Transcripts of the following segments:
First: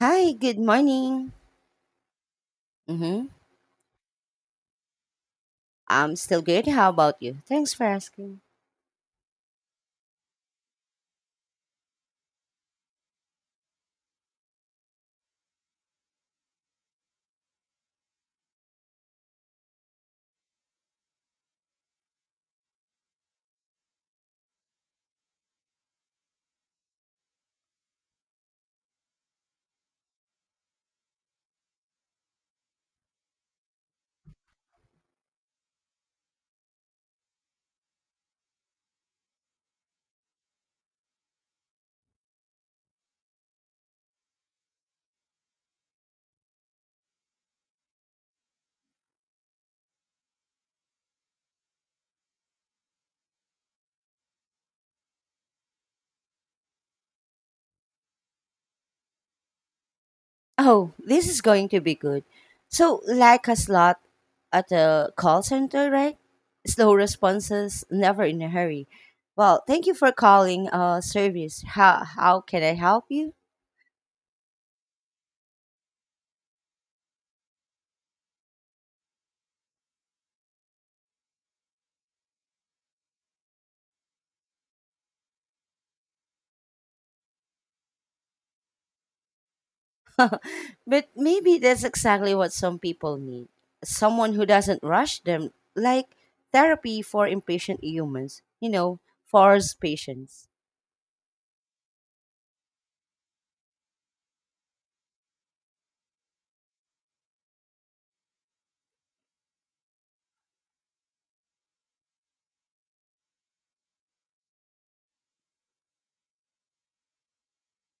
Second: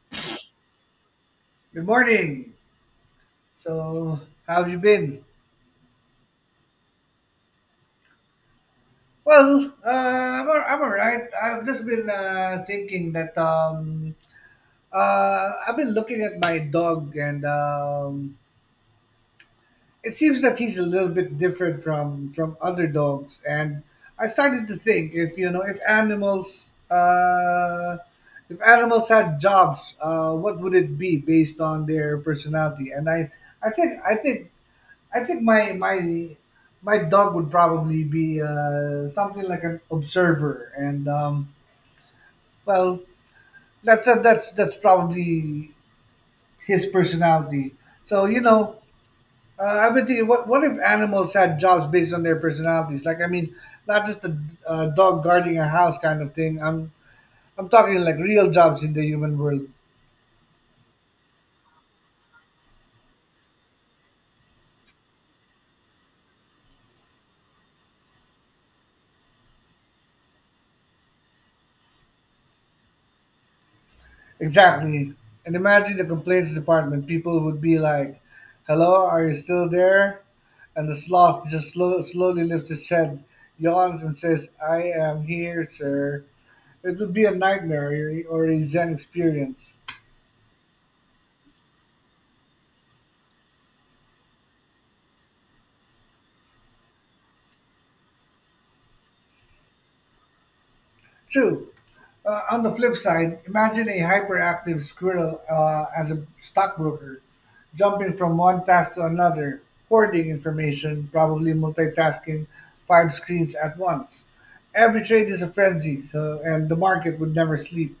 Hi, good morning. Good morning. Mm-hmm. So, how have you been? I'm still good. How about you? Thanks for asking. Well, I'm all right. I've just been thinking that I've been looking at my dog, and it seems that he's a little bit different from other dogs. And I started to think if you know if animals had jobs, what would it be based on their personality? And I think I think I think my my my dog would probably be something like an observer, and well, that's probably his personality. So I've been thinking, what if animals had jobs based on their personalities? Not just a, dog guarding a house kind of thing. I'm talking like real jobs in the human world. Oh, this is going to be good. So, like a slot at a call center, right? Slow responses, never in a hurry. Well, thank you for calling service. How can I help you? Exactly. And imagine the complaints department. People would be like, hello, are you still there? And the sloth just slowly lifts his head, yawns, and says, I am here, sir. It would be a nightmare or a Zen experience. But maybe that's exactly what some people need someone who doesn't rush them, like therapy for impatient humans, force patience. True. On the flip side, imagine a hyperactive squirrel as a stockbroker, jumping from one task to another, hoarding information, probably multitasking five screens at once. Every trade is a frenzy, so, and the market would never sleep.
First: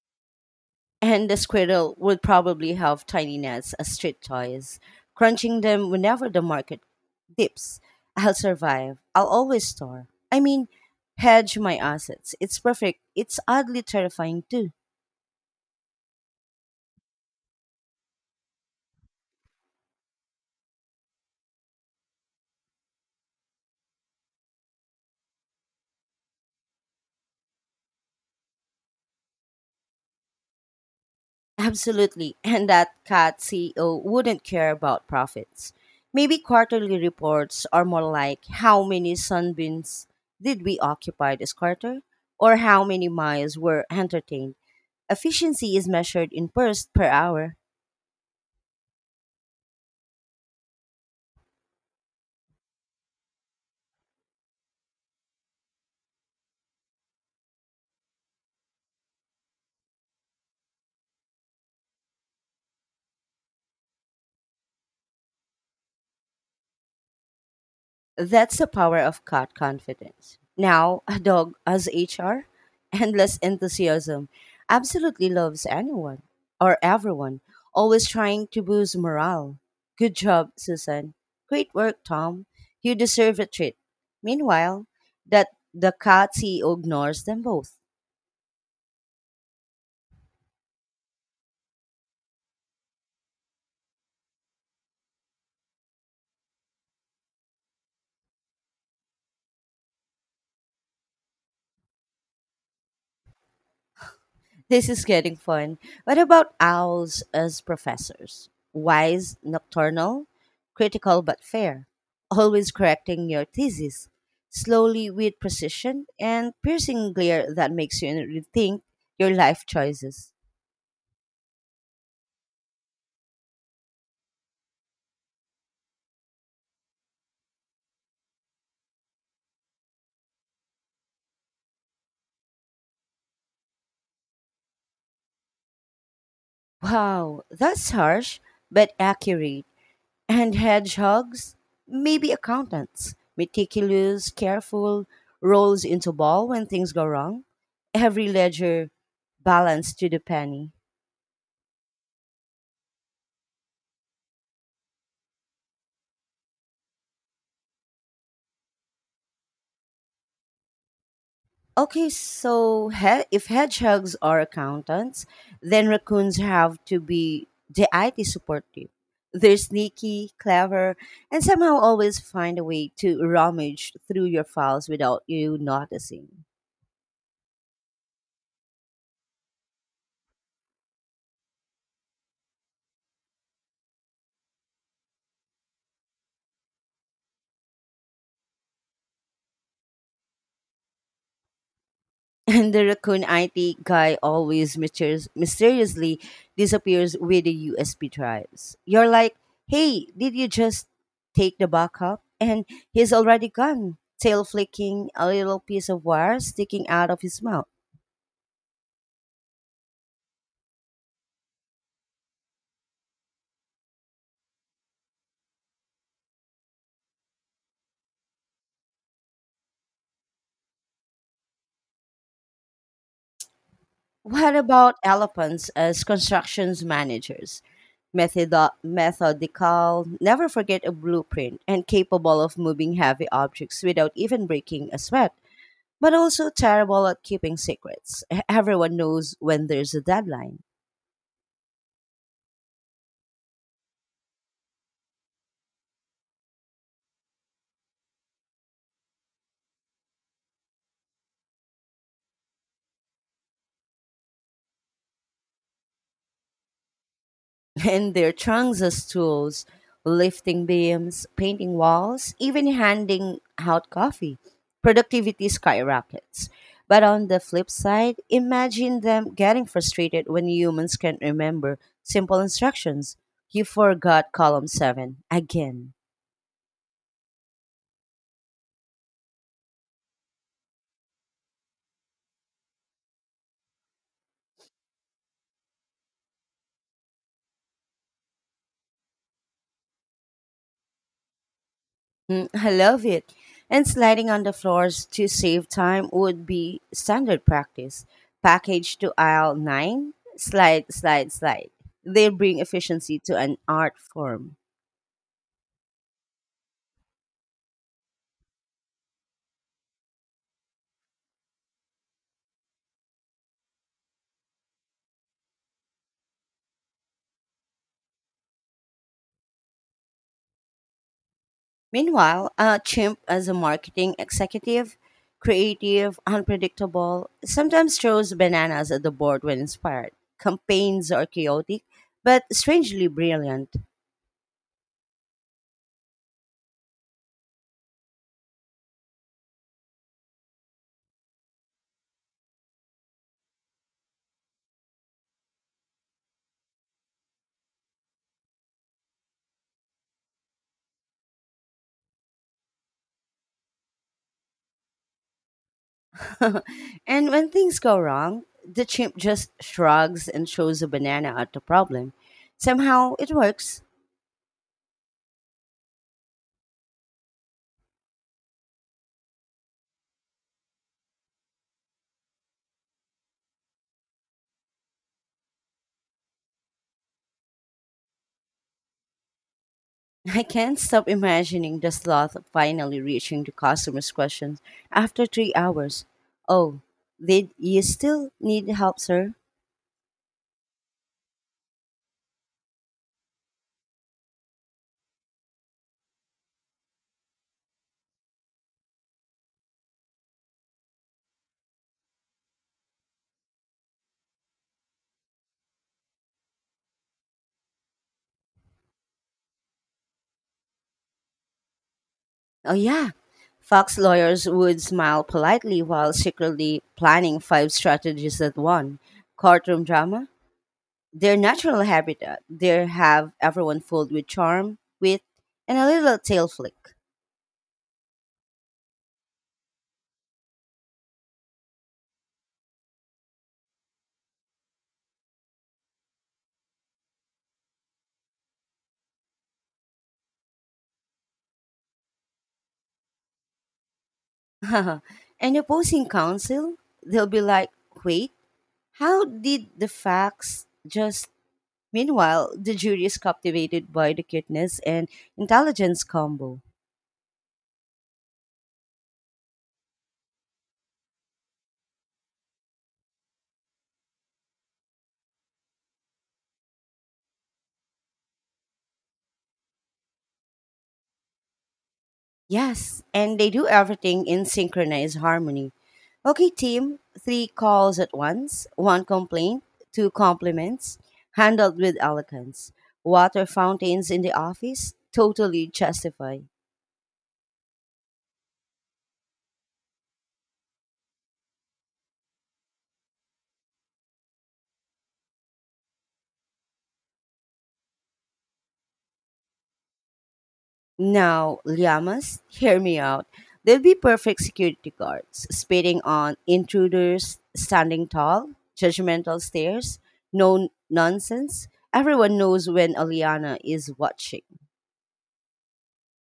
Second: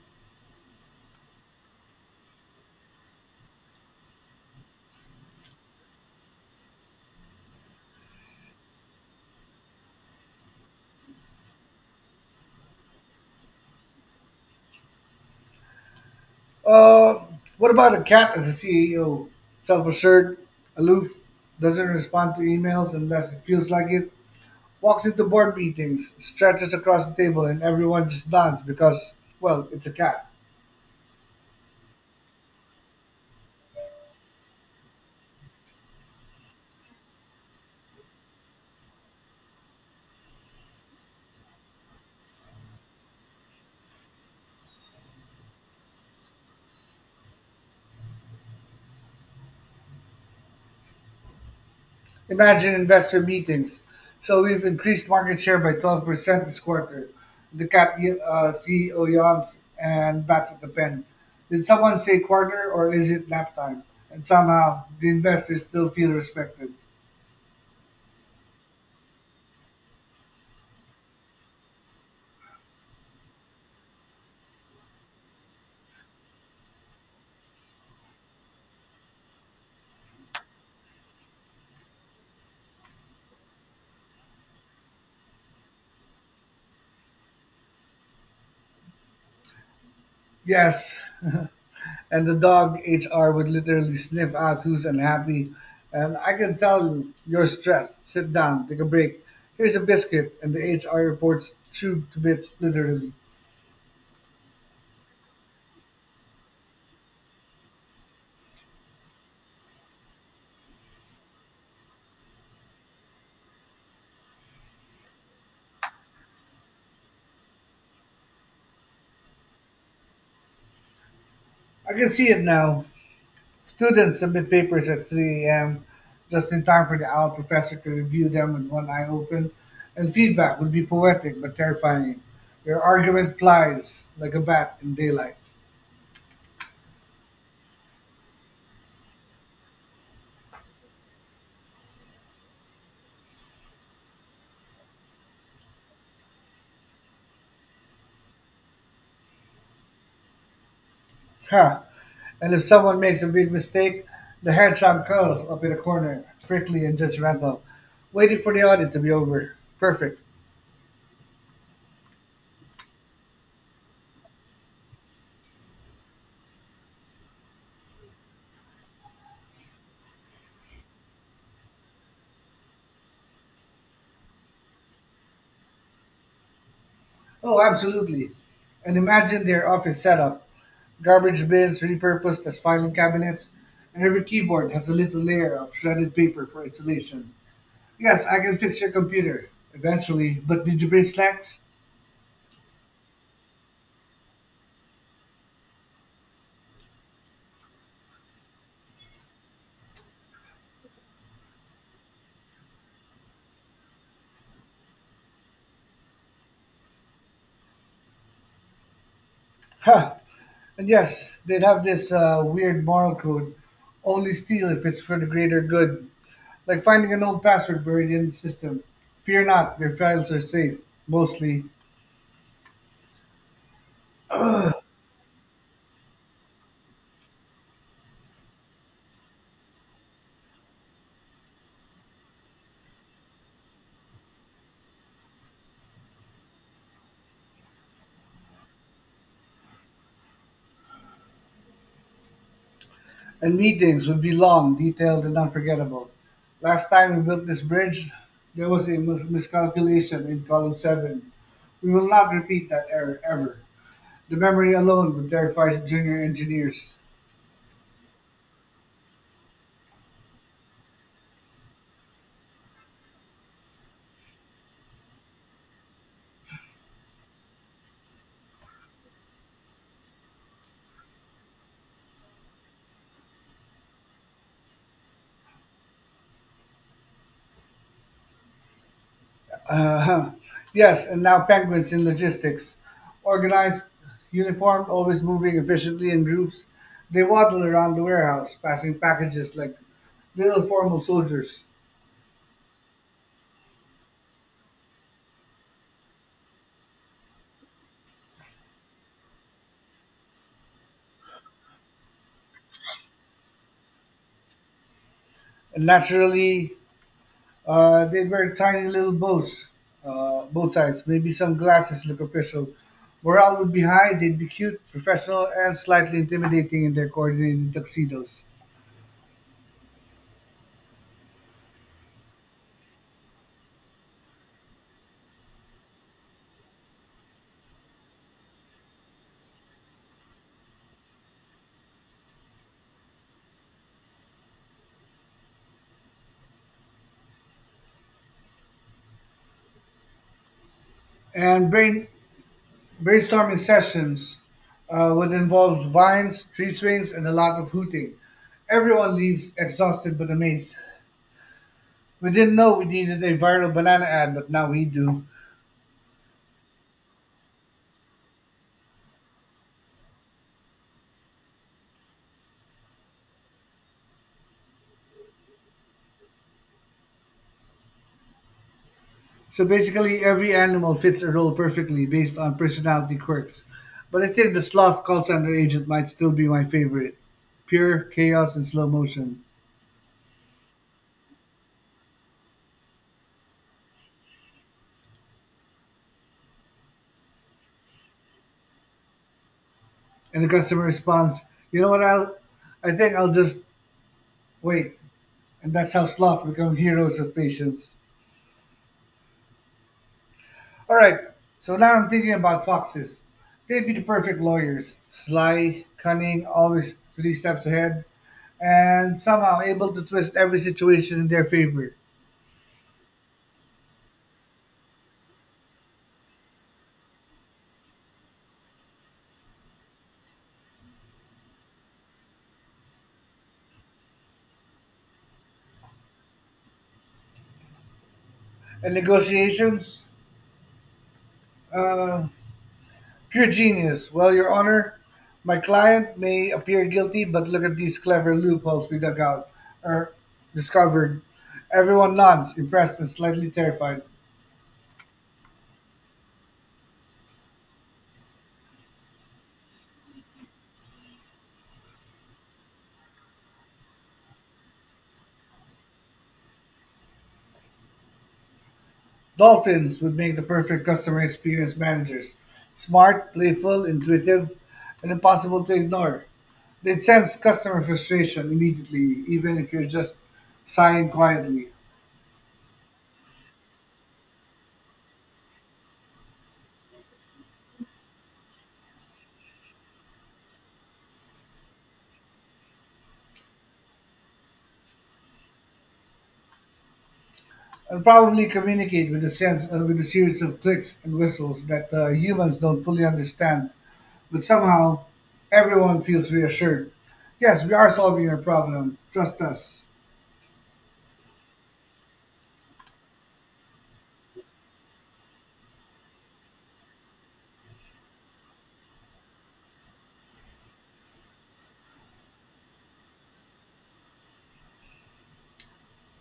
And the squirrel would probably have tiny nuts as street toys, crunching them whenever the market dips. I'll survive. I'll always store. I mean, hedge my assets. It's perfect. It's oddly terrifying too. Uh, what about a cat as a CEO? Self assured, aloof, doesn't respond to emails unless it feels like it, walks into board meetings, stretches across the table, and everyone just nods because, well, it's a cat. Absolutely. And that cat CEO wouldn't care about profits. Maybe quarterly reports are more like how many sunbeams did we occupy this quarter? Or how many miles were entertained? Efficiency is measured in bursts per hour. Imagine investor meetings. So we've increased market share by 12% this quarter. The cap CEO yawns and bats at the pen. Did someone say quarter or is it nap time? And somehow the investors still feel respected. That's the power of cat confidence. Now, a dog as HR, endless enthusiasm, absolutely loves anyone or everyone, always trying to boost morale. Good job, Susan. Great work, Tom. You deserve a treat. Meanwhile, that the cat CEO ignores them both. Yes. And the dog HR would literally sniff out who's unhappy. And I can tell you're stressed. Sit down, take a break. Here's a biscuit. And the HR reports chewed to bits, literally. This is getting fun. What about owls as professors? Wise, nocturnal, critical but fair, always correcting your thesis, slowly with precision, and piercing glare that makes you rethink your life choices. I can see it now. Students submit papers at 3 a.m. just in time for the owl professor to review them with one eye open, and feedback would be poetic but terrifying. Your argument flies like a bat in daylight. Wow, that's harsh, but accurate. And hedgehogs? Maybe accountants. Meticulous, careful, rolls into ball when things go wrong. Every ledger balanced to the penny. Huh. And if someone makes a big mistake, the hair trunk curls up in a corner, prickly and judgmental, waiting for the audit to be over. Perfect. Okay, so if hedgehogs are accountants, then raccoons have to be the IT support team. They're sneaky, clever, and somehow always find a way to rummage through your files without you noticing. Oh, absolutely. And imagine their office setup. Garbage bins repurposed as filing cabinets, and every keyboard has a little layer of shredded paper for insulation. Yes, I can fix your computer eventually, but did you bring snacks? And the raccoon IT guy always mysteriously disappears with the USB drives. You're like, hey, did you just take the backup? And he's already gone, tail flicking, a little piece of wire sticking out of his mouth. Huh. And yes, they'd have this weird moral code only steal if it's for the greater good. Like finding an old password buried in the system. Fear not, your files are safe, mostly. What about elephants as constructions managers? Methodical, never forget a blueprint, and capable of moving heavy objects without even breaking a sweat. But also terrible at keeping secrets. Everyone knows when there's a deadline. And meetings would be long, detailed, and unforgettable. Last time we built this bridge, there was a miscalculation in column 7. We will not repeat that error ever. The memory alone would terrify junior engineers. And their trunks as tools, lifting beams, painting walls, even handing out coffee. Productivity skyrockets. But on the flip side, imagine them getting frustrated when humans can't remember simple instructions. You forgot column 7 again. Uh, yes, and now penguins in logistics. Organized, uniformed, always moving efficiently in groups, they waddle around the warehouse, passing packages like little formal soldiers. Mm, I love it. And sliding on the floors to save time would be standard practice. Package to aisle 9, slide, slide, slide. They bring efficiency to an art form. And naturally, they wear tiny little bows, bow ties, maybe some glasses look official. Morale would be high, they'd be cute, professional, and slightly intimidating in their coordinated tuxedos. Meanwhile, a chimp as a marketing executive, creative, unpredictable, sometimes throws bananas at the board when inspired. Campaigns are chaotic, but strangely brilliant. And brainstorming sessions would involve vines, tree swings, and a lot of hooting. Everyone leaves exhausted but amazed. We didn't know we needed a viral banana ad, but now we do. And when things go wrong, the chimp just shrugs and throws a banana at the problem. Somehow it works. So basically, every animal fits a role perfectly based on personality quirks. But I think the sloth call center agent might still be my favorite. Pure chaos and slow motion. I can't stop imagining the sloth finally reaching the customer's questions after 3 hours. Oh, did you still need help, sir? And the customer responds, "You know what? I think I'll just wait." And that's how sloth become heroes of patience. All right. So now I'm thinking about foxes. They'd be the perfect lawyers. Sly, cunning, always three steps ahead, and somehow able to twist every situation in their favor. Oh, yeah. Fox lawyers would smile politely while secretly planning five strategies at one. Courtroom drama? Their natural habitat, they have everyone filled with charm, wit, and a little tail flick. And negotiations, Uh, pure genius. Well, Your Honor, my client may appear guilty, but look at these clever loopholes we dug out or discovered. Everyone nods, impressed and slightly terrified. And opposing counsel, they'll be like, wait, how did the facts just. Meanwhile, the jury is captivated by the cuteness and intelligence combo. Dolphins would make the perfect customer experience managers. Smart, playful, intuitive, and impossible to ignore. They'd sense customer frustration immediately, even if you're just sighing quietly. Yes, and they do everything in synchronized harmony. Okay, team, three calls at once, one complaint, two compliments, handled with elegance. Water fountains in the office, totally justified. And probably communicate with a series of clicks and whistles that humans don't fully understand, but somehow everyone feels reassured. Yes, we are solving your problem. Trust us. Now, llamas, hear me out. They'll be perfect security guards, spitting on intruders, standing tall, judgmental stares, no nonsense. Everyone knows when Aliana is watching.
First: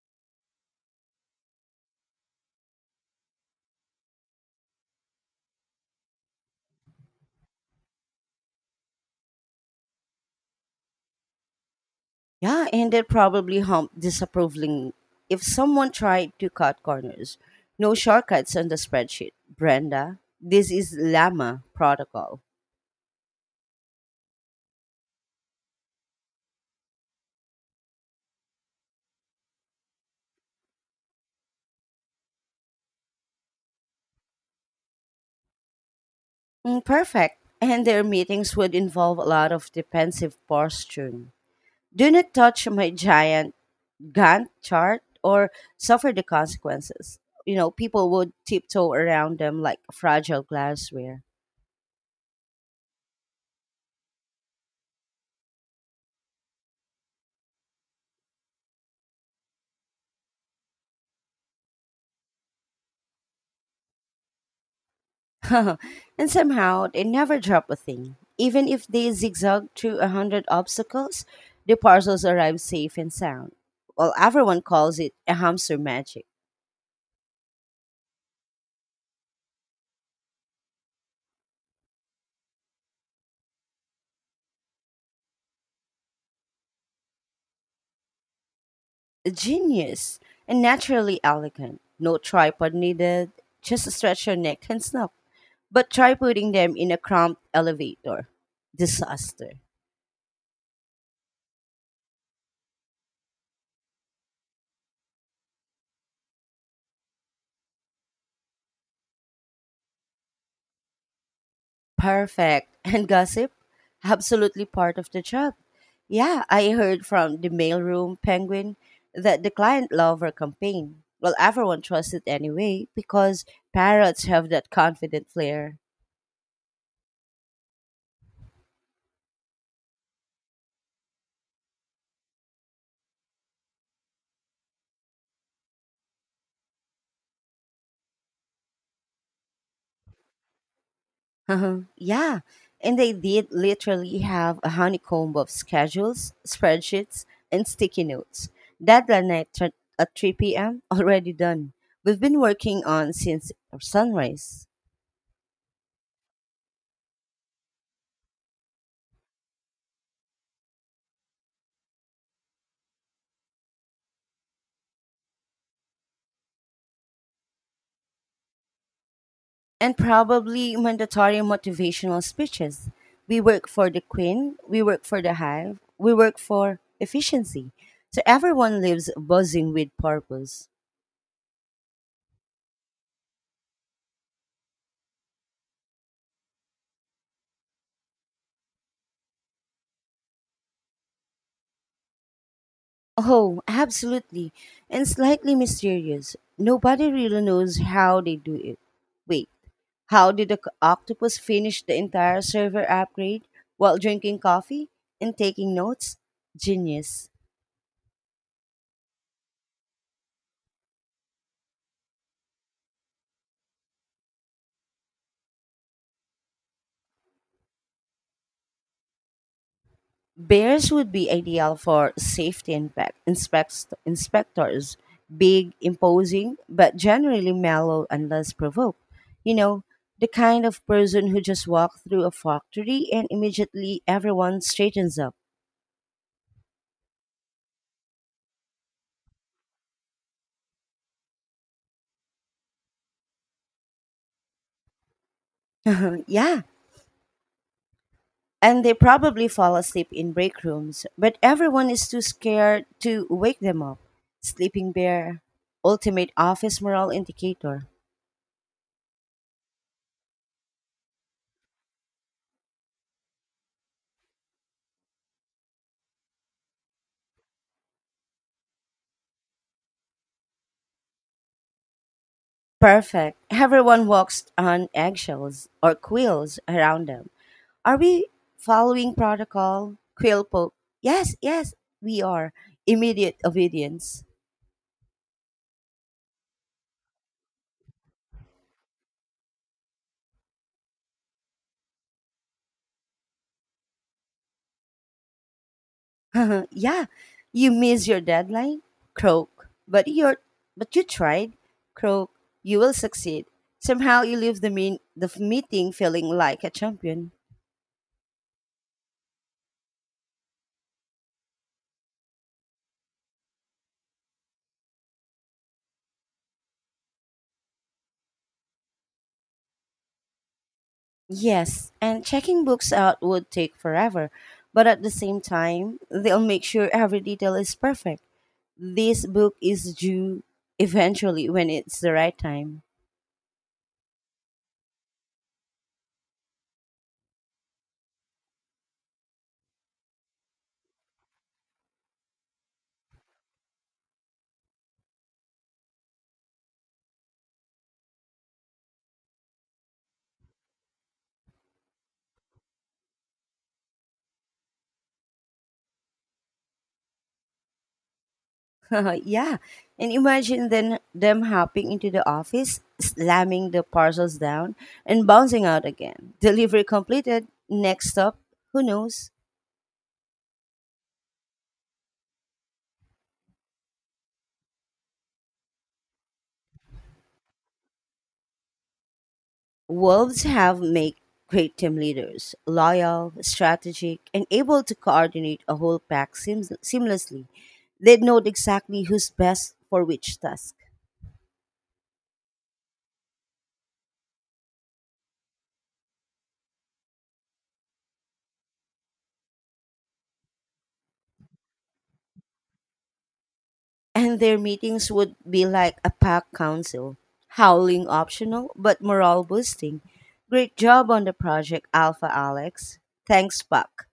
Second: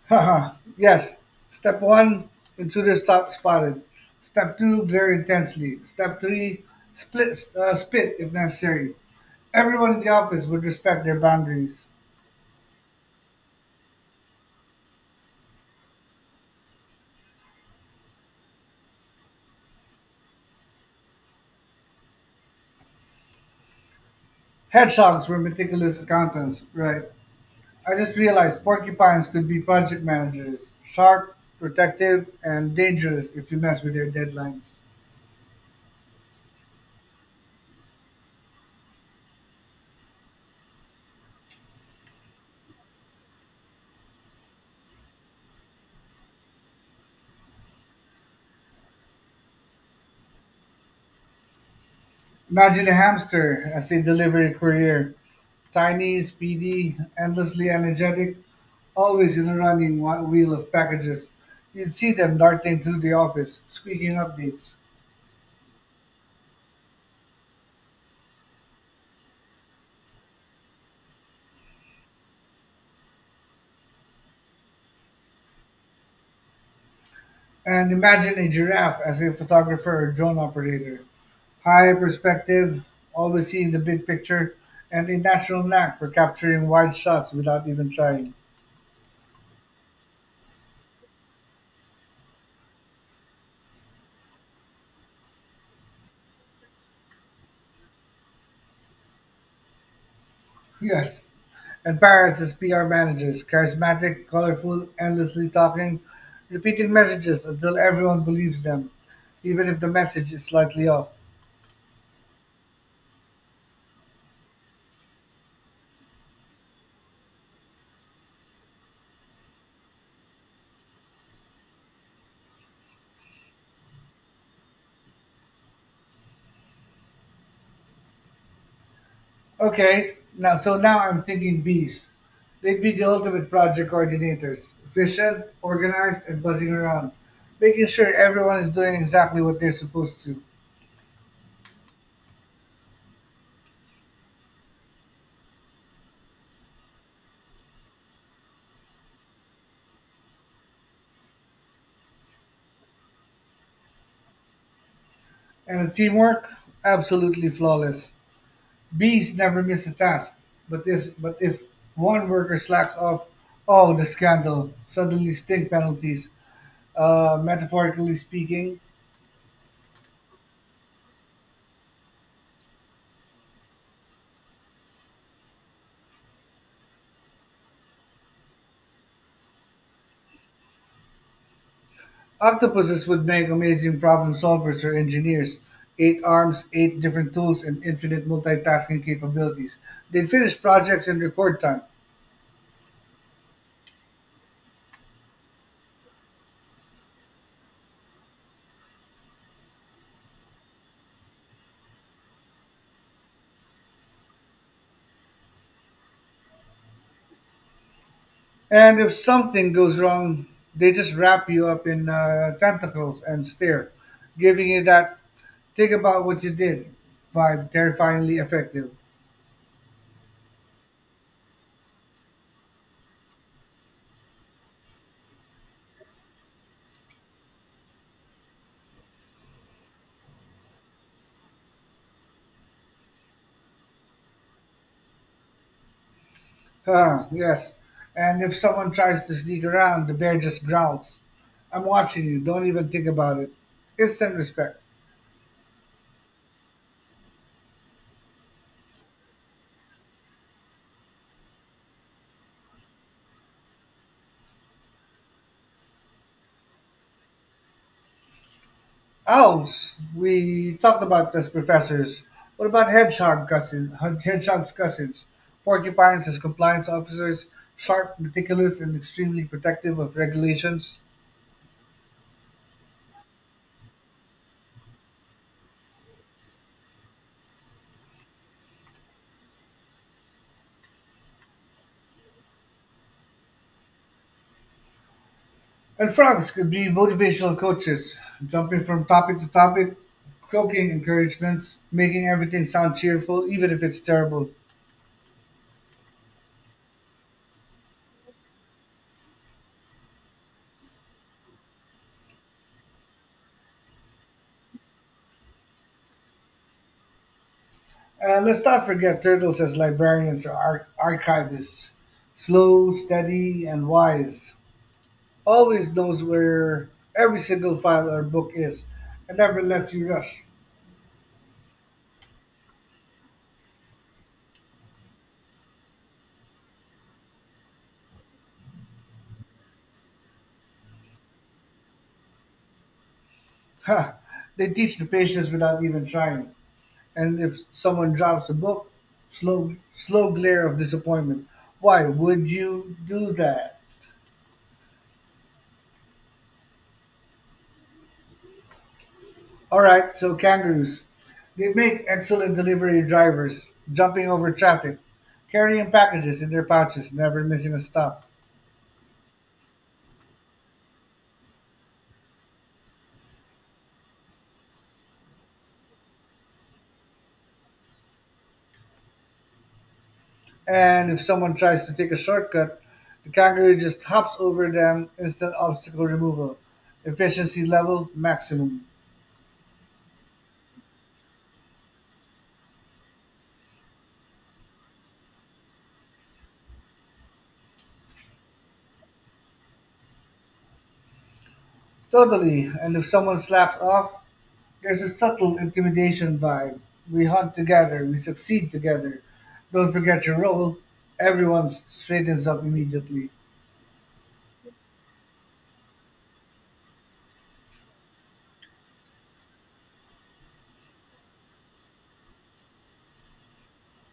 Haha. Yes. Step one: intruder stop spotted. Step two: glare intensely. Step three: split spit if necessary. Everyone in the office would respect their boundaries. Yeah, and that probably humped disapprovingly if someone tried to cut corners. No shortcuts on the spreadsheet, Brenda. This is Llama protocol. Hedgehogs were meticulous accountants, right? I just realized porcupines could be project managers, sharp, protective, and dangerous if you mess with their deadlines. Mm, perfect. And their meetings would involve a lot of defensive posturing. Do not touch my giant Gantt chart or suffer the consequences. People would tiptoe around them like fragile glassware. Imagine a hamster as a delivery courier tiny, speedy, endlessly energetic, always in a running wheel of packages. You'd see them darting through the office, squeaking updates. And somehow they never drop a thing. Even if they zigzag through a hundred obstacles, the parcels arrive safe and sound. Well, everyone calls it a hamster magic. And imagine a giraffe as a photographer or drone operator. High perspective, always seeing the big picture, and a natural knack for capturing wide shots without even trying. Genius and naturally elegant. No tripod needed, just stretch your neck and snap. But try putting them in a cramped elevator. Disaster. Yes. And Paris is PR managers, charismatic, colorful, endlessly talking, repeating messages until everyone believes them, even if the message is slightly off. Perfect. And gossip? Absolutely part of the job. Yeah, I heard from the mailroom penguin that the client lover campaign. Well, everyone trusts it anyway because parrots have that confident flair. Okay, now so now I'm thinking bees. They'd be the ultimate project coordinators, efficient, organized, and buzzing around, making sure everyone is doing exactly what they're supposed to. Uh-huh. Yeah, and they did literally have a honeycomb of schedules, spreadsheets, and sticky notes. Deadline night at 3 p.m. Already done. We've been working on since sunrise. And the teamwork, absolutely flawless. Bees never miss a task, but if one worker slacks off, oh the scandal! Suddenly stink penalties. Metaphorically speaking, And probably mandatory motivational speeches. We work for the queen, we work for the hive, we work for efficiency. So everyone lives buzzing with purpose. octopuses would make amazing problem solvers or engineers. Eight arms, eight different tools, and infinite multitasking capabilities. They'd finish projects in record time. Oh, absolutely. And slightly mysterious. Nobody really knows how they do it. Wait, how did the octopus finish the entire server upgrade while drinking coffee and taking notes? Genius. And if something goes wrong, they just wrap you up in tentacles and stare, giving you that think about what you did vibe, terrifyingly effective. Bears would be ideal for safety inspectors, big, imposing, but generally mellow unless provoked. You know, the kind of person who just walks through a factory and immediately everyone straightens up. Huh, yes. And if someone tries to sneak around, the bear just growls. I'm watching you. Don't even think about it. Instant respect. Yeah. And they probably fall asleep in break rooms, but everyone is too scared to wake them up. Sleeping bear, ultimate office morale indicator. Owls. We talked about as professors. What about hedgehog cousins? Hedgehog's cousins, porcupines as compliance officers, sharp, meticulous, and extremely protective of regulations. Perfect. Everyone walks on eggshells or quills around them. Are we following protocol? Quill Pope. Yes, yes, we are. Immediate obedience. And frogs could be motivational coaches, jumping from topic to topic, croaking encouragements, making everything sound cheerful, even if it's terrible. Yeah, you miss your deadline? Croak. But you tried? Croak. You will succeed. Somehow you leave the meeting feeling like a champion. And let's not forget turtles as librarians or archivists, slow, steady, and wise. Always knows where every single file or book is and never lets you rush. Yes, and checking books out would take forever, but at the same time, they'll make sure every detail is perfect. This book is due eventually when it's the right time. Ha! They teach the patience without even trying. And if someone drops a book, slow glare of disappointment. Why would you do that? All right, so kangaroos. They make excellent delivery drivers, jumping over traffic, carrying packages in their pouches, never missing a stop. Yeah. And imagine then them hopping into the office, slamming the parcels down, and bouncing out again. Delivery completed. Next stop, who knows? And if someone tries to take a shortcut, the kangaroo just hops over them. Instant obstacle removal. Efficiency level maximum. Wolves have make great team leaders, loyal, strategic, and able to coordinate a whole pack seamlessly. They know exactly who's best for which task. Totally. And if someone slacks off, there's a subtle intimidation vibe. We hunt together, we succeed together. Don't forget your role. Everyone straightens up immediately. And their meetings would be like a packed council, howling optional but morale boosting. Great job on the project, Alpha Alex. Thanks, Buck.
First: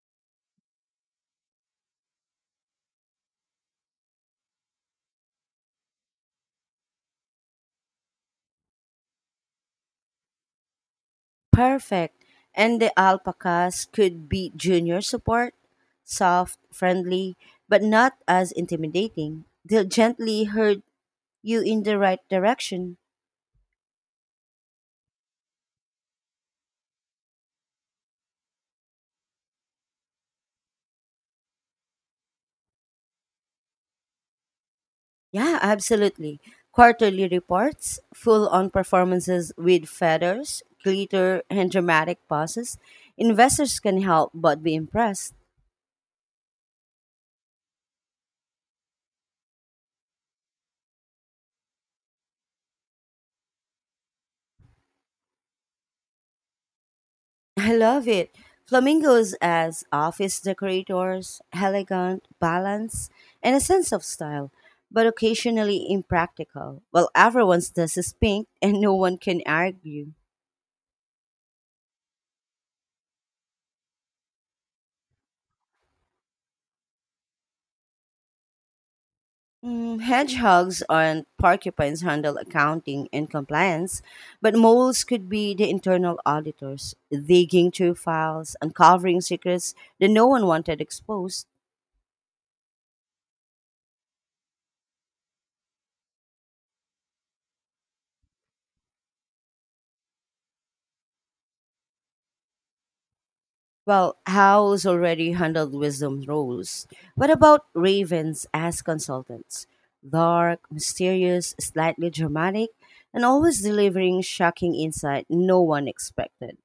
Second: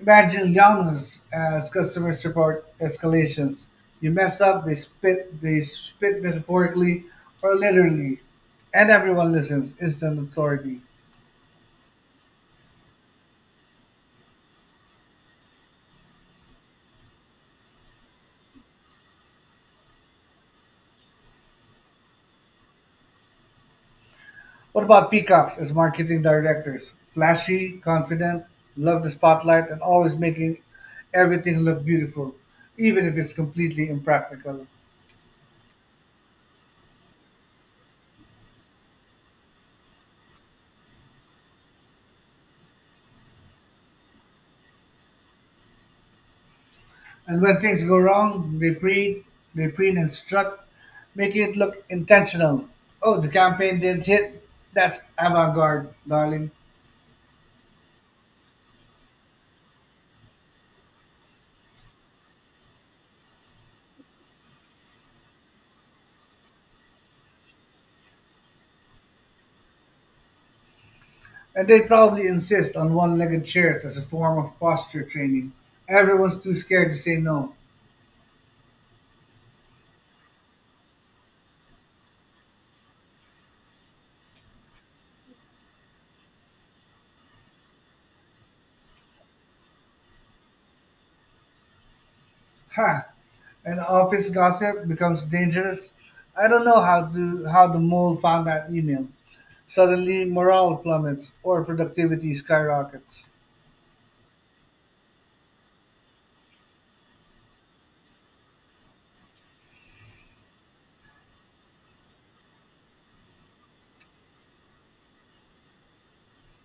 Imagine Yalman's as customer support escalations. You mess up, they spit metaphorically or literally, and everyone listens. Instant authority. Perfect. And the alpacas could be junior support, soft, friendly, but not as intimidating. They'll gently herd you in the right direction. What about peacocks as marketing directors? Flashy, confident, love the spotlight, and always making everything look beautiful, even if it's completely impractical. Yeah, absolutely. Quarterly reports, full on performances with feathers, glitter, and dramatic pauses. Investors can help but be impressed. And when things go wrong, reprint, instruct, make it look intentional. Oh, the campaign did not hit. That's avant garde, darling. I love it. Flamingos as office decorators, elegant, balanced, and a sense of style, but occasionally impractical. Well, everyone's dress is pink and no one can argue. And they probably insist on one legged chairs as a form of posture training. Everyone's too scared to say no. Mm, hedgehogs and porcupines handle accounting and compliance, but moles could be the internal auditors, digging through files, uncovering secrets that no one wanted exposed. Ha! And office gossip becomes dangerous. I don't know how the mole found that email. Suddenly morale plummets or productivity skyrockets. Well, how's already handled wisdom roles. What about ravens as consultants? Dark, mysterious, slightly dramatic, and always delivering shocking insight no one expected.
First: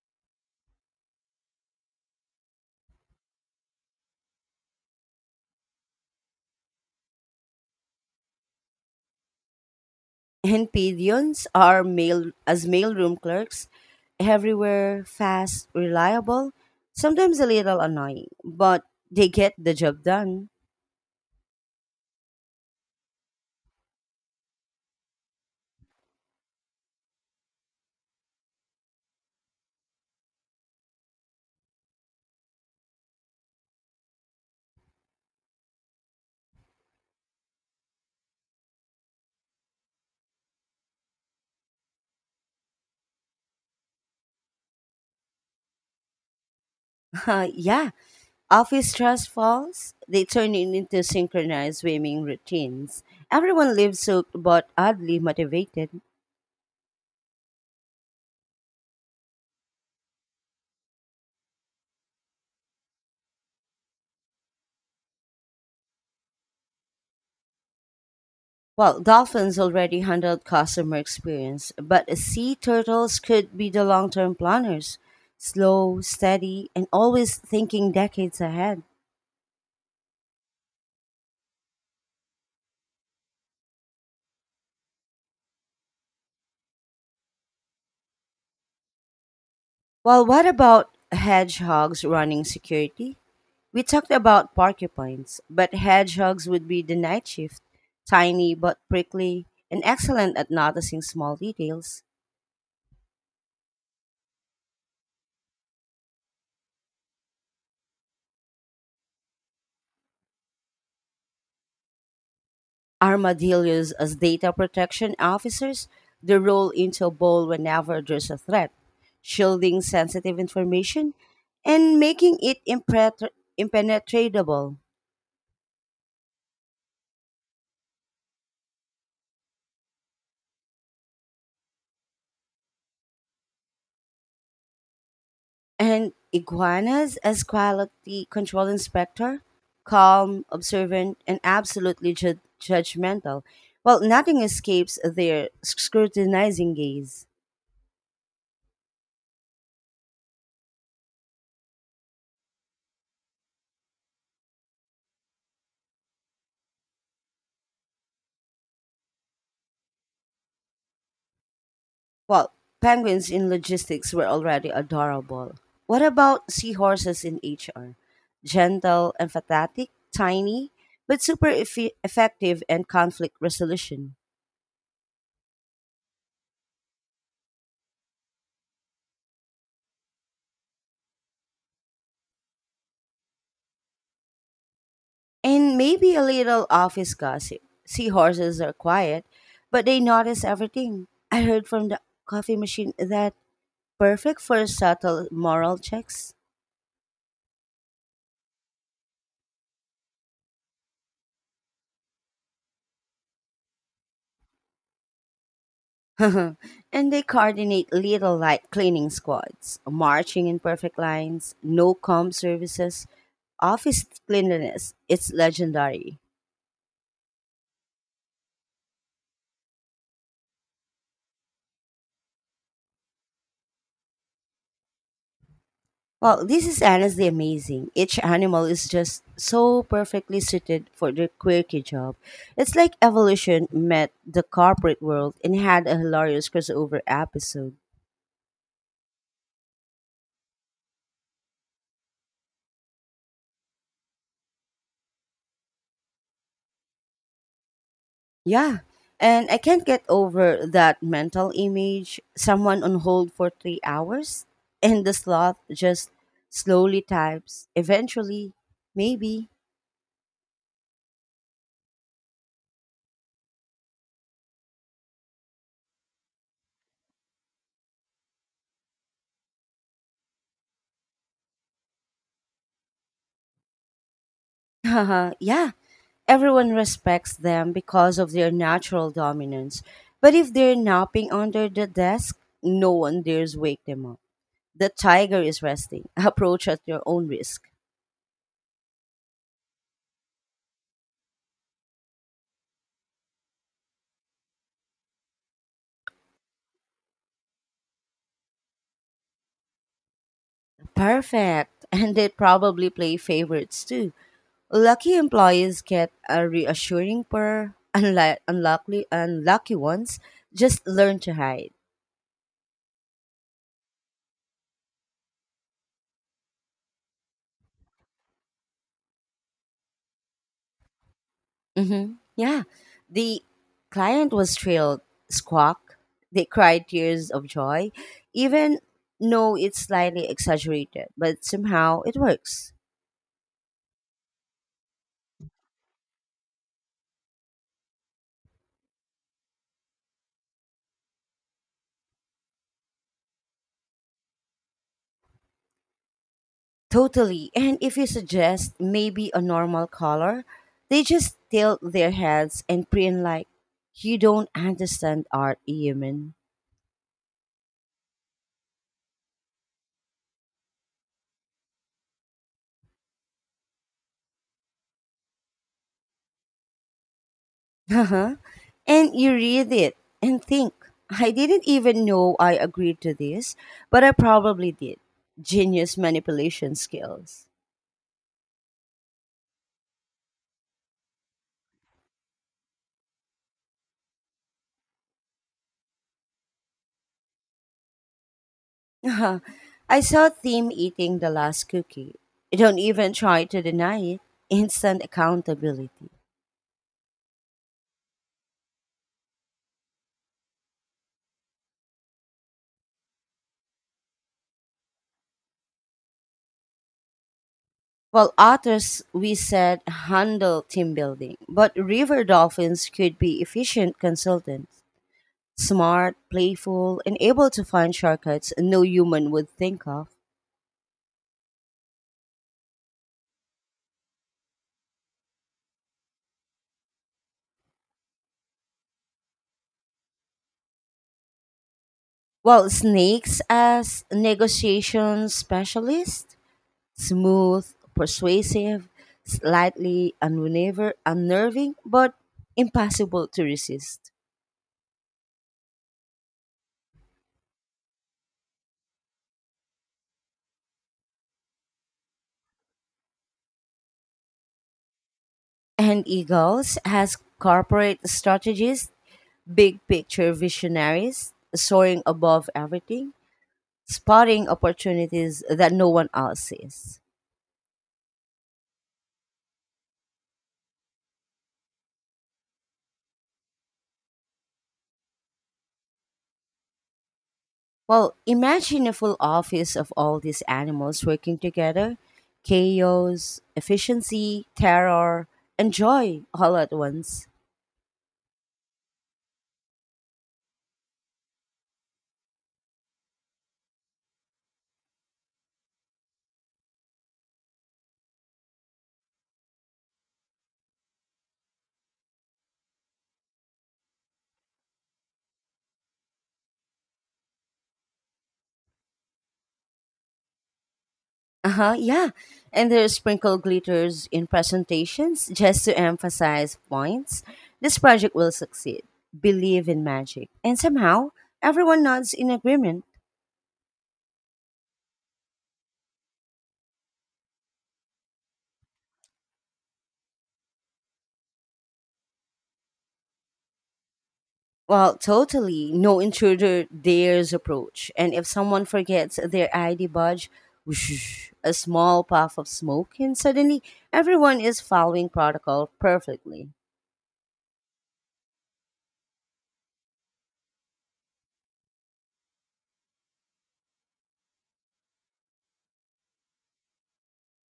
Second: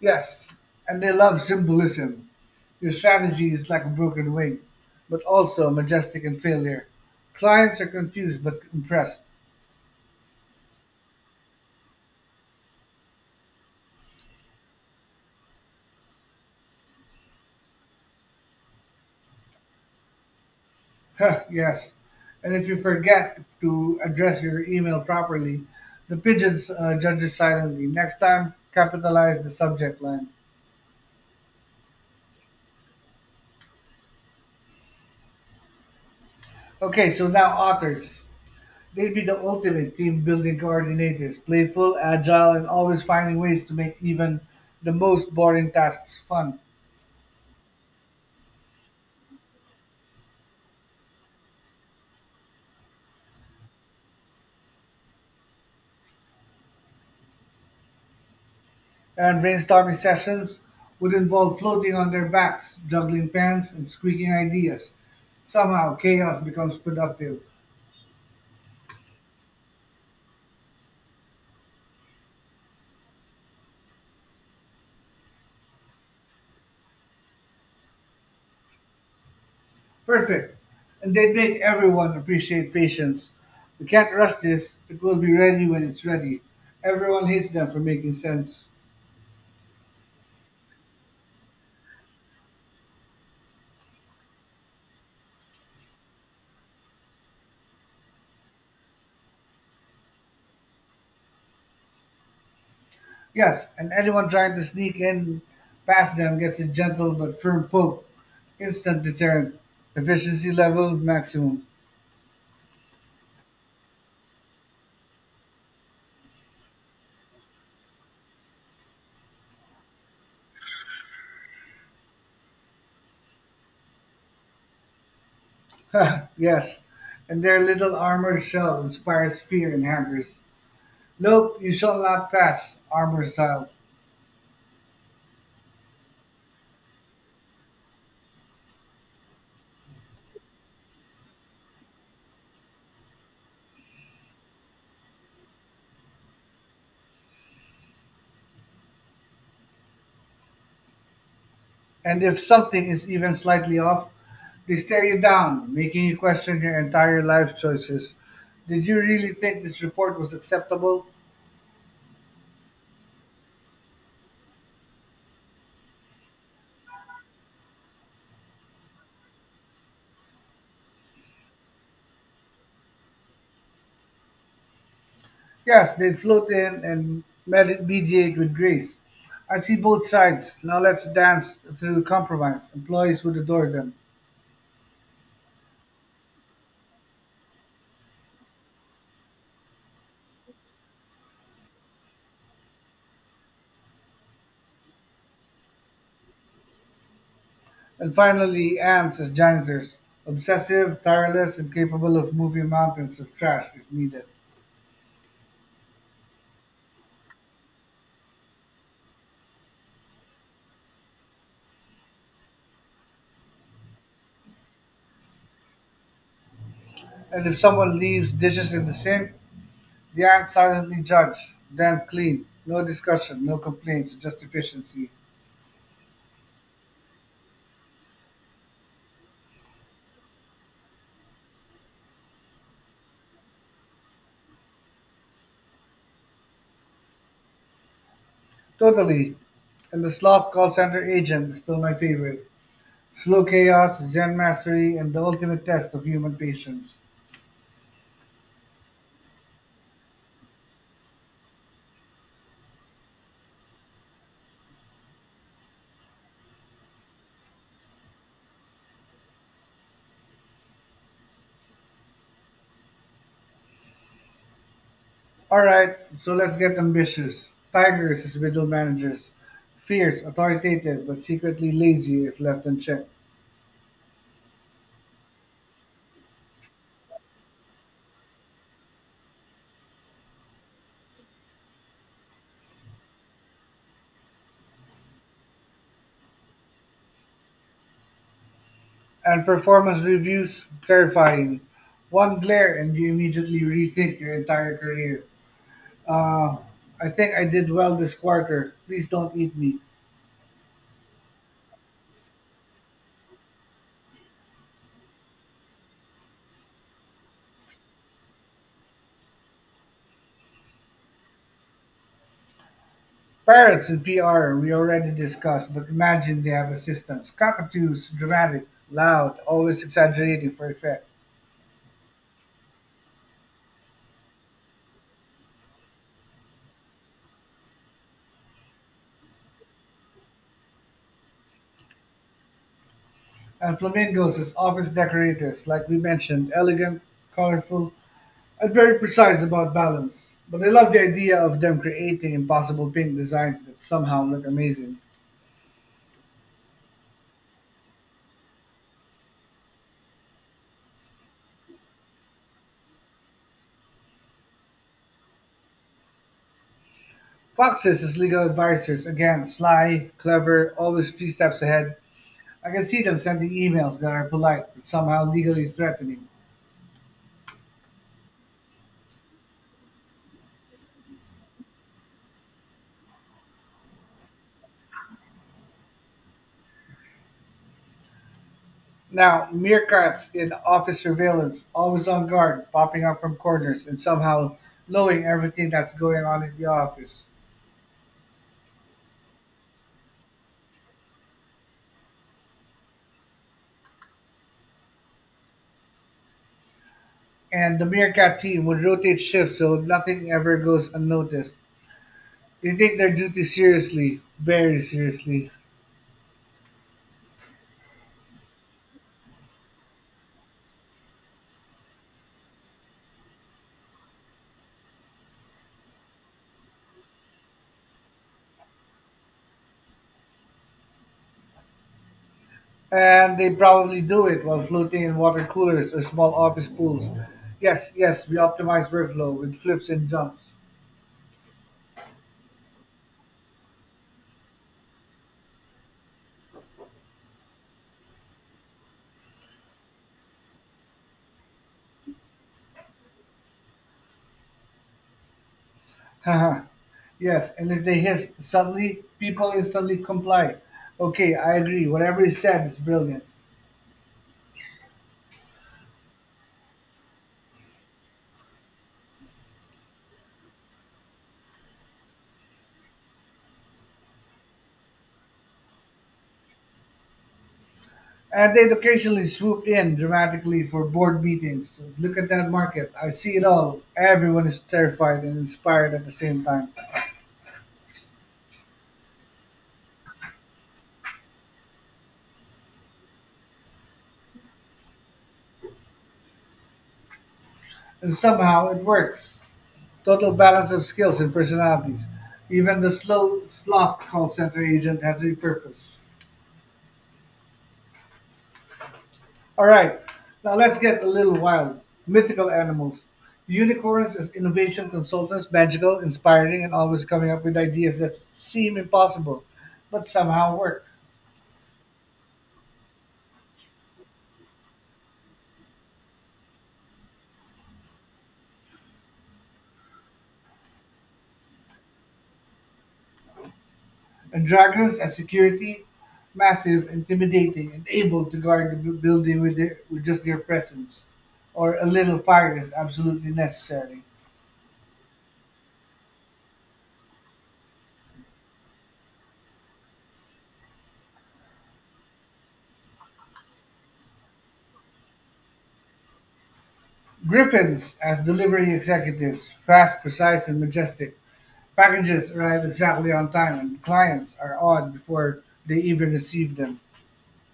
Yes, and they love symbolism. Your strategy is like a broken wing, but also majestic in failure. Clients are confused but impressed. And pigeons are mail as mailroom clerks everywhere, fast, reliable, sometimes a little annoying, but they get the job done. Huh, yes. And if you forget to address your email properly, the pigeons judges silently. Next time, capitalize the subject line. Okay, so now authors. They'd be the ultimate team building coordinators, playful, agile, and always finding ways to make even the most boring tasks fun. Yeah, office stress falls, they turn it into synchronized swimming routines. Everyone lives soaked but oddly motivated. And brainstorming sessions would involve floating on their backs, juggling pens, and squeaking ideas. Somehow, chaos becomes productive. Well, dolphins already handled customer experience, but sea turtles could be the long term planners. Slow, steady, and always thinking decades ahead. Perfect. And they make everyone appreciate patience. We can't rush this, it will be ready when it's ready. Everyone hates them for making sense. Well, what about hedgehogs running security? We talked about porcupines, but hedgehogs would be the night shift, tiny but prickly and excellent at noticing small details. Yes, and anyone trying to sneak in past them gets a gentle but firm poke. Instant deterrent. Efficiency level maximum. Armadillos, as data protection officers, they roll into a ball whenever there's a threat, shielding sensitive information and making it impenetrable. Yes, and their little armored shell inspires fear in hackers. Nope, you shall not pass, armor style. And iguanas as quality control inspector, calm, observant, and absolutely judgmental. Well, nothing escapes their scrutinizing gaze. And if something is even slightly off, they stare you down, making you question your entire life choices. Did you really think this report was acceptable? Well, penguins in logistics were already adorable. What about seahorses in HR? Gentle, empathetic, tiny, but super effective and conflict resolution. Yes, they'd float in and mediate with grace. I see both sides. Now let's dance through compromise. Employees would adore them. And maybe a little office gossip. Seahorses are quiet, but they notice everything. I heard from the coffee machine that perfect for subtle moral checks. And finally, ants as janitors. Obsessive, tireless, and capable of moving mountains of trash if needed. And they coordinate little light cleaning squads, marching in perfect lines, no comb services, office cleanliness. It's legendary. And if someone leaves dishes in the sink, the ants silently judge, then clean. No discussion, no complaints, just efficiency. Well, this is honestly amazing. Each animal is just so perfectly suited for their quirky job. It's like evolution met the corporate world and had a hilarious crossover episode. Totally. And the sloth call center agent is still my favorite. Slow chaos, zen mastery, and the ultimate test of human patience. Yeah, and I can't get over that mental image someone on hold for 3 hours and the sloth just slowly types, eventually, maybe. All right, so let's get ambitious. Tigers as middle managers, fierce, authoritative, but secretly lazy if left unchecked. Haha, yeah. Everyone respects them because of their natural dominance. But if they're napping under the desk, no one dares wake them up. The tiger is resting. Approach at your own risk. And performance reviews, terrifying. One glare and you immediately rethink your entire career. Uh, I think I did well this quarter. Please don't eat me. Perfect. And they probably play favorites too. Lucky employees get a reassuring purr. Unlucky ones just learn to hide. Parrots in PR, we already discussed, but imagine they have assistants. Cockatoos, dramatic, loud, always exaggerating for effect. Mm-hmm. Yeah. The client was thrilled, squawk. They cried tears of joy. Even though it's slightly exaggerated, but somehow it works. And flamingos as office decorators, like we mentioned, elegant, colorful, and very precise about balance. But I love the idea of them creating impossible pink designs that somehow look amazing. Totally. And if you suggest maybe a normal color, they just tilt their heads and preen like, you don't understand art, human. Foxes as legal advisors, again, sly, clever, always three steps ahead. I can see them sending emails that are polite but somehow legally threatening. Uh-huh. And you read it and think, I didn't even know I agreed to this, but I probably did. Genius manipulation skills. Now, meerkats in office surveillance, always on guard, popping up from corners and somehow knowing everything that's going on in the office. Uh-huh. I saw Tim eating the last cookie. Don't even try to deny it. Instant accountability. And the Meerkat team would rotate shifts so nothing ever goes unnoticed. They take their duty seriously, very seriously. Well, otters, we said, handle team building, but river dolphins could be efficient consultants, smart, playful, and able to find shortcuts no human would think of. And they probably do it while floating in water coolers or small office pools. Yes, yes, we optimize workflow with flips and jumps. Well, snakes as negotiation specialist, smooth, persuasive, slightly unnerving, but impossible to resist. Haha. Yes, and if they hiss suddenly, people instantly comply. Okay, I agree. Whatever is said is brilliant. And eagles as corporate strategists, big picture visionaries, soaring above everything, spotting opportunities that no one else sees. And they'd occasionally swoop in dramatically for board meetings. Look at that market. I see it all. Everyone is terrified and inspired at the same time. Well, imagine a full office of all these animals working together chaos, efficiency, terror, and joy all at once. And somehow it works. Total balance of skills and personalities. Even the slow sloth call center agent has a purpose. All right, now let's get a little wild. Mythical animals. Unicorns as innovation consultants, magical, inspiring, and always coming up with ideas that seem impossible, but somehow work. Uh huh, yeah. And there's sprinkle glitters in presentations just to emphasize points. This project will succeed. Believe in magic. And somehow, everyone nods in agreement. And Dragons as security, massive, intimidating, and able to guard the building with just their presence, or a little fire is absolutely necessary. Well, totally. No intruder dares approach. And if someone forgets their ID badge, whoosh, a small puff of smoke, and suddenly everyone is following protocol perfectly. Griffins as delivery executives, fast, precise, and majestic. Packages arrive exactly on time, and clients are awed before they even receive them.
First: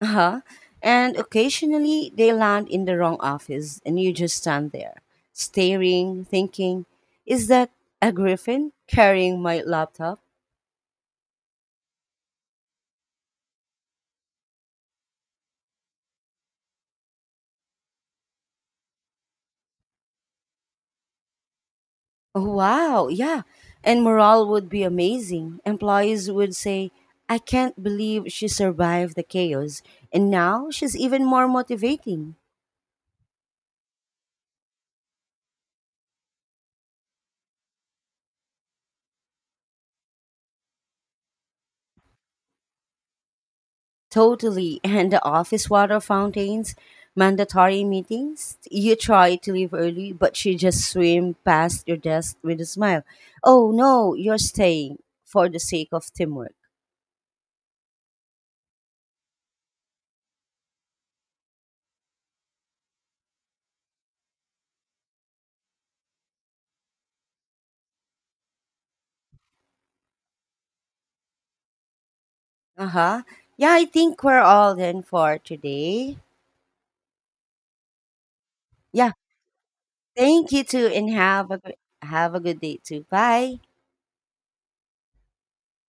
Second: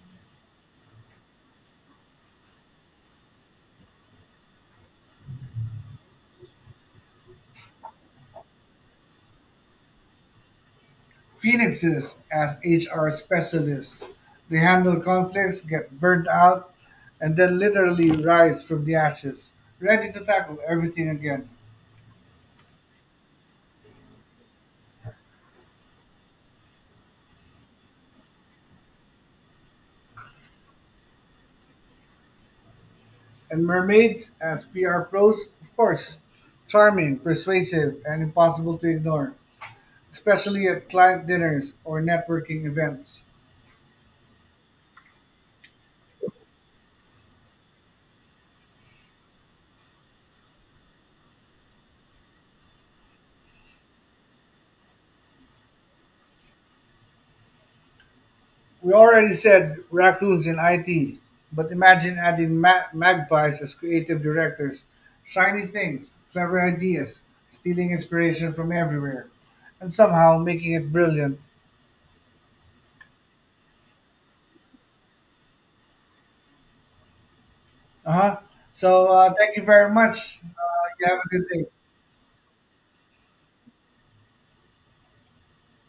Uh-huh. And occasionally they land in the wrong office, and you just stand there, staring, thinking, is that a griffin carrying my laptop? Phoenixes as HR specialists, they handle conflicts, get burnt out, and then literally rise from the ashes, ready to tackle everything again. Oh, wow, yeah. And morale would be amazing. Employees would say, I can't believe she survived the chaos. And now she's even more motivating. And mermaids, as PR pros, of course. Charming, persuasive, and impossible to ignore, especially at client dinners or networking events. Totally. And the office water fountains, mandatory meetings. You try to leave early, but she just swim past your desk with a smile. Oh, no, you're staying for the sake of teamwork. We already said raccoons in IT, but imagine adding magpies as creative directors. Shiny things, clever ideas, stealing inspiration from everywhere, and somehow making it brilliant. Uh huh. Yeah, I think we're all done for today. Uh huh. So Yeah. Thank you very much. Thank you too, You and have a good day. have a good day too. Bye.